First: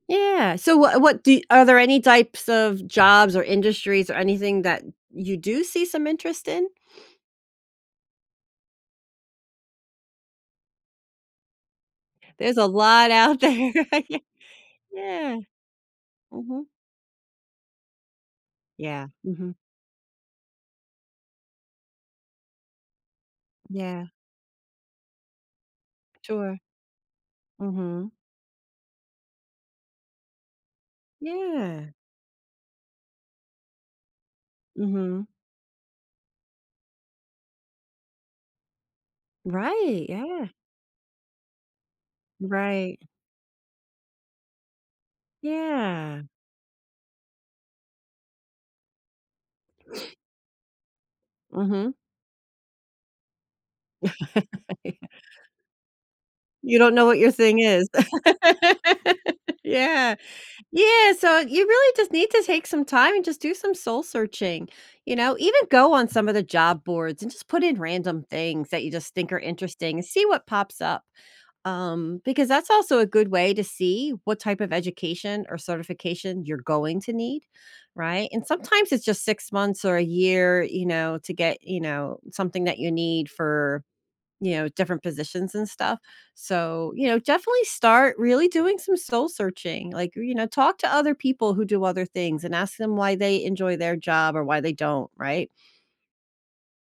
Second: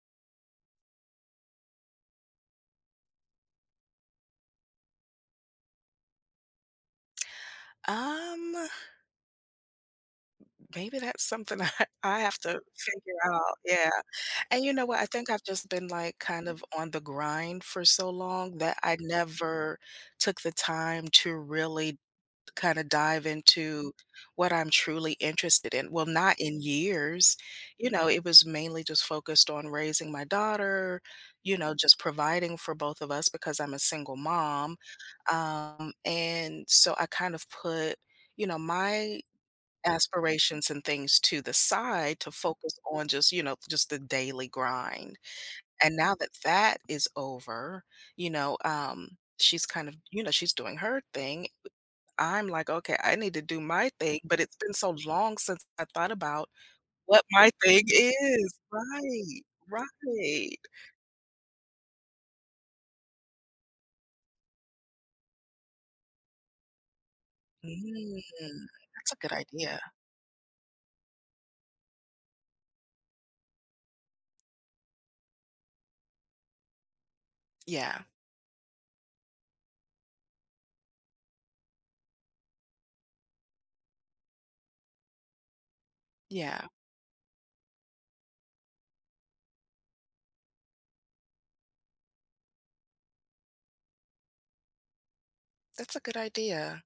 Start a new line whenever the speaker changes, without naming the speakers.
Yeah, so what what do are there any types of, jobs or industries or anything that, you do see some interest in?
Um Maybe that's something I have
There's
to
a lot
figure
out
out.
there,
Yeah,
yeah.
and you know what? I think
Yeah.
I've just been, like, kind of
Mhm.
on the grind for so long that I
Yeah, mhm.
never took the time to really kinda dive into,
Yeah.
what I'm truly interested in. Well, not
Sure.
in years, you know,
Mhm.
it was mainly just focused on raising my daughter, you know,
Yeah.
just providing for both of us because I'm a single mom,
Mhm.
um, and, so I kind of put, you know, my
Right, yeah.
aspirations and things to the side to focus
Right.
on just, you know, just the daily grind. And now
Yeah.
that that is over, you know, um, she's kind of, you know, she's doing her thing.
Mhm.
I'm like, "Okay. I need to do my thing." But it's been so long since I thought about
You don't know what
what
your
my
thing
thing
is.
is. Right
Yeah,
right.
yeah, so you really just need to take some time and just do some soul searching. You know? Even go on some of the job boards, and just put in
Mm,
random things that you
thats
just
a good
think are
idea.
interesting. See what pops up. Um, because that's also a good way to see, what type of education or certification you're going to need.
Yeah.
Right? And sometimes, it's just 6 months or a year, you know, to get, you know, something that you need for you know, different positions and stuff.
Yeah.
So, you know, definitely start really doing some soul searching. Like, you know, talk to other people who do other things, and ask them why they enjoy their job or why they don't, right?
That's a good idea.